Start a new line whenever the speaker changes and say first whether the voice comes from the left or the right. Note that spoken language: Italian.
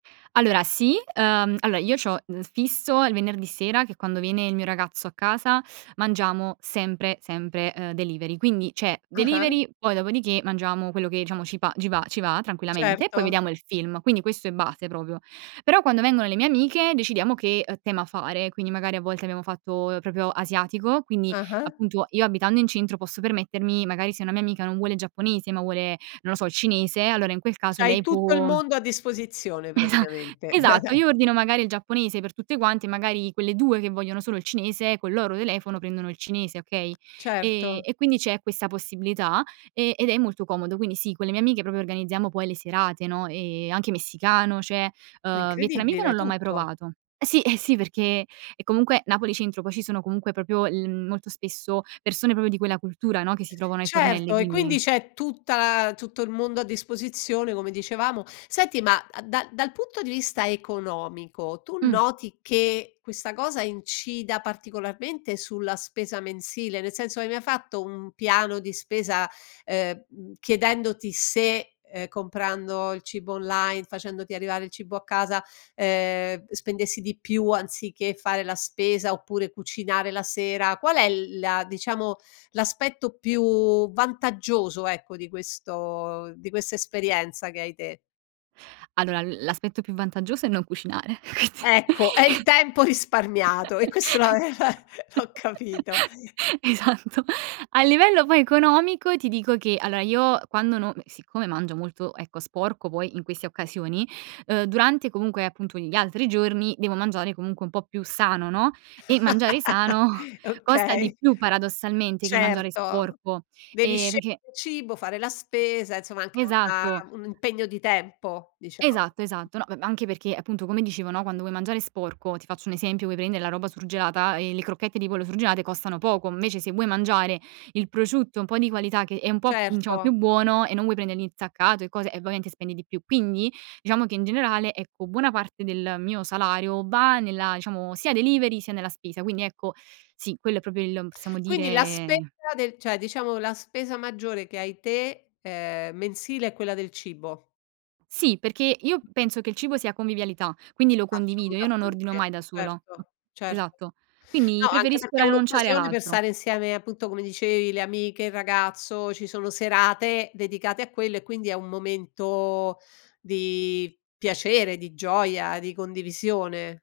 right: Allora, sì. Ehm, allora, io c'ho n fisso il venerdì sera che è quando viene il mio ragazzo a casa, mangiamo sempre sempre, uhm, delivery. Quindi, c'è
left: Ah-ah.
right: delivery, poi dopodiché mangiamo quello che diciamo ci pa gi va ci va tranquillamente e poi
left: Certo.
right: vediamo il film. Quindi, questo è base proprio. Però, quando vengono le mie amiche decidiamo che, uhm, tema fare, quindi magari a volte abbiamo fatto, uhm, proprio asiatico, quindi
left: Ah-ah.
right: appunto io abitando in centro posso permettermi magari se una mia amica non vuole il giapponese, ma vuole, non lo so, il cinese, allora in quel caso
left: C'hai
right: lei
left: tutto il
right: può
left: mondo a disposizione
right: Esa
left: praticamente.
right: esatto. Io ordino magari il giapponese per tutte quante, magari quelle 2 che vogliono solo il cinese col loro telefono prendono il cinese, okay, ehm,
left: Certo.
right: e quindi c'è questa possibilità e ed è molto comodo. Quindi sì, con le mie amiche proprio organizziamo poi le serate, no, e anche messicano c'è,
left: È
right: uhm, vietnamita
left: incredibile,
right: non l'ho mai
left: tutto.
right: provato. Eh, sì, eh, sì, perché è comunque Napoli centro, poi ci sono comunque proprio il molto spesso persone proprio di quella cultura, no, che si trovano ai fornelli,
left: Certo, e quindi
right: quindi
left: c'è tutta la tutto il mondo a disposizione, come dicevamo. Senti, ma a da dal punto di vista economico tu
right: Mh.
left: noti che questa cosa incida particolarmente sulla spesa mensile? Nel senso hai mai fatto un piano di spesa, ehm, mhmm, chiedendoti se, ehm, comprando il cibo online, facendoti arrivare il cibo a casa, ehm, spendessi di più anziché fare la spesa oppure cucinare la sera? Qual è l la diciamo, l'aspetto più vantaggioso, ecco, di questo di questa esperienza che hai te?
right: Allora, l l'aspetto più vantaggioso è non cucinare.
left: Ecco, è il
right: [unintelligible]
left: tempo risparmiato e questo l'aveva l'ho capito.
right: Esatto. A livello poi economico ti dico che allora, io quando non m siccome mangio molto, ecco, sporco poi in queste occasioni, uhm, durante comunque appunto gli altri giorni devo mangiare comunque un po' più sano, no, e mangiare sano costa di
left: Okay.
right: più paradossalmente che mangiare
left: Certo.
right: sporco,
left: Devi
right: ehm, perché
left: scegliere il cibo, fare la spesa, insomma, anche
right: Esatto.
left: un un impegno di tempo dicia
right: Esatto, esatto. No, m m anche perché appunto come dicevo no, quando vuoi mangiare sporco, ti faccio un esempio, vuoi prendere la roba surgelata e le crocchette di pollo surgelate costano poco, invece se vuoi mangiare il prosciutto un po' di qualità che è un po' diciamo più
left: Certo.
right: buono e non vuoi prendere l'insaccato e cose, e ovviamente spendi di più. Quindi, diciamo che in generale, ecco, buona parte del mio salario va nella diciamo sia delivery sia nella spesa. Quindi, ecco, sì. Quello è proprio il m possiamo
left: Quindi la spesa
right: dire
left: del cioè, diciamo la spesa maggiore che hai te, ehm, mensile è quella del cibo.
right: Sì, perché io penso che il cibo sia convivialità, quindi lo condivido, io non ordino
left: Assolutamente,
right: mai da sola.
left: certo, certo.
right: Esatto. Quindi,
left: No, anche
right: preferisco
left: perché è
right: rinunciare ad
left: un'occasione per
right: altro.
left: stare insieme, appunto come dicevi, le amiche, il ragazzo, ci sono serate dedicate a quello, e quindi è un momento di piacere, di gioia, di condivisione.